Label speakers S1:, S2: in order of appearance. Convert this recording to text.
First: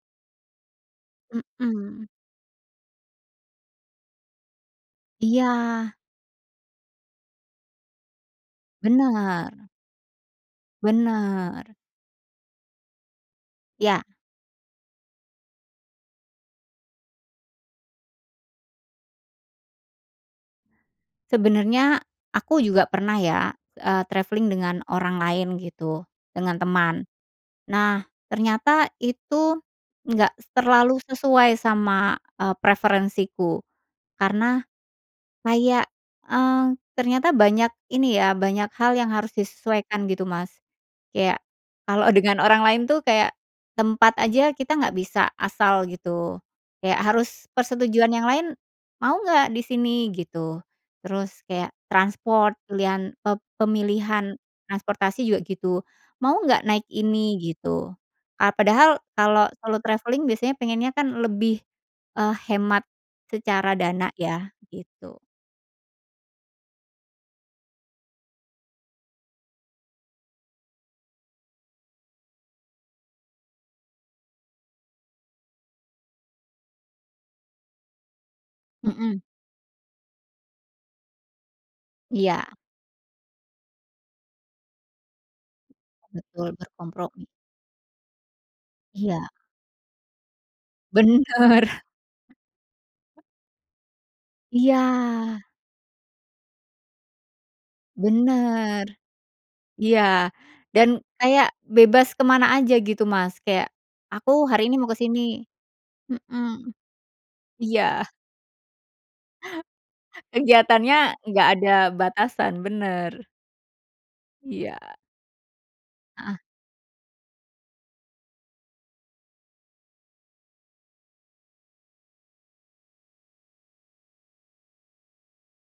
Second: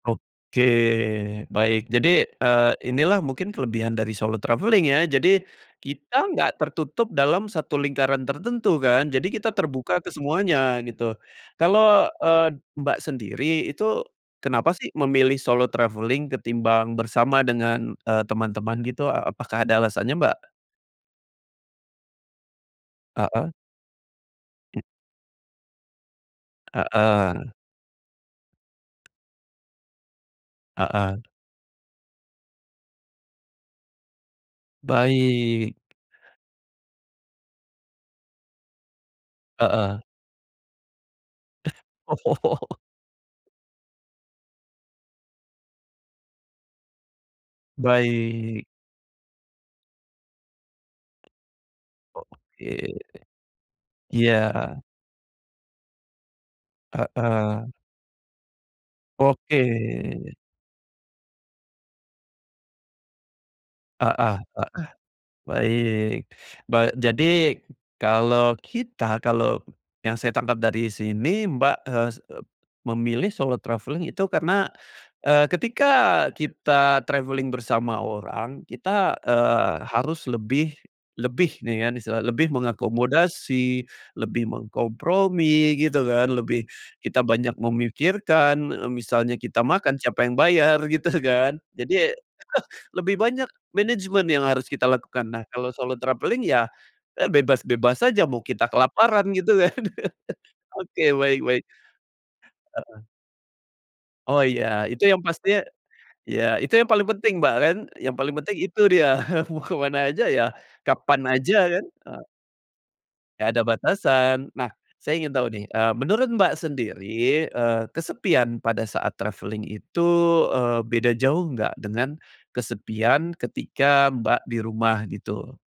S1: Oke, baik
S2: Mhm.
S1: jadi, eee, ini lah mungkin kelebihan dari solo traveling ya, jadi
S2: Iya.
S1: kita nggak tertutup dalam satu lingkaran tertentu kan, jadi kita
S2: Benar.
S1: terbuka ke semuanya, gitu.
S2: Benar.
S1: Kalau, eee, Mbak sendiri itu
S2: Iya.
S1: kenapa sih memilih solo travelling ketimbang bersama dengan, eee, teman-teman gitu? A apakah ada alasannya, Mbak?
S2: Sebenernya aku juga pernah
S1: Heeh.
S2: ya, eee, traveling dengan
S1: Hmm.
S2: orang lain gitu dengan teman.
S1: Heeh.
S2: Nah ternyata itu nggak terlalu
S1: Heeh.
S2: sesuai sama, eee, preferensiku, karena
S1: Baik.
S2: kayak, eee, ternyata banyak ini ya, banyak hal yang harus
S1: Heeh.
S2: disesuaikan gitu, Mas. Kayak
S1: Eh.
S2: kalau dengan orang
S1: Oh.
S2: lain tuh kayak tempat aja kita nggak bisa asal gitu, kayak harus persetujuan yang lain,
S1: Baik.
S2: "Mau nggak disini?" gitu, terus kayak transport
S1: Oke.
S2: pilihan e
S1: Iya.
S2: pemilihan transportasi juga gitu, "Mau nggak naik ini?"
S1: Heeh.
S2: Gitu, eee, padahal kalau
S1: Oke.
S2: solo travelling biasanya pengennya kan lebih, eee, hemat secara dana
S1: Heeh
S2: ya,
S1: heeh,
S2: gitu.
S1: baik ba jadi kalau kita kalau yang saya tangkap dari sini Mbak, eee, s ep memilih solo traveling itu karena, eee, ketika kita traveling bersama orang kita,
S2: Mhm.
S1: eee, harus lebih lebih nih ya misalnya,
S2: Iya.
S1: lebih mengakomodasi, lebih mengkompromi gitu kan,
S2: Betul,
S1: lebih kita
S2: berkompromi.
S1: banyak memikirkan, eee,
S2: Iya.
S1: misalnya kita makan siapa yang bayar? Gitu kan,
S2: Bener.
S1: jadi lebih banyak manajemen yang harus kita
S2: Iya.
S1: lakukan. Nah, kalau solo travelling ya, eee, bebas-bebas aja mau kita
S2: Bener.
S1: kelaparan gitu kan.
S2: Iya, dan
S1: Oke, baik
S2: kayak
S1: baik.
S2: bebas ke mana aja
S1: Heeh.
S2: gitu Mas, kayak aku
S1: Oh
S2: hari
S1: iya,
S2: ini mau ke
S1: itu
S2: sini,
S1: yang pastinya iya,
S2: mhm,
S1: itu yang paling penting Mbak kan,
S2: iya.
S1: yang paling penting itu dia mau kemana aja ya,
S2: Kegiatannya
S1: kapan
S2: enggak
S1: aja
S2: ada
S1: kan e
S2: batasan, bener.
S1: nggak ada batasan. Nah
S2: Iya.
S1: saya ingin tahu nih, eee, menurut
S2: Heeh.
S1: Mbak sendiri, eee, kesepian pada saat travelling itu, eee, beda jauh nggak dengan kesepian ketika Mbak di rumah, gitu?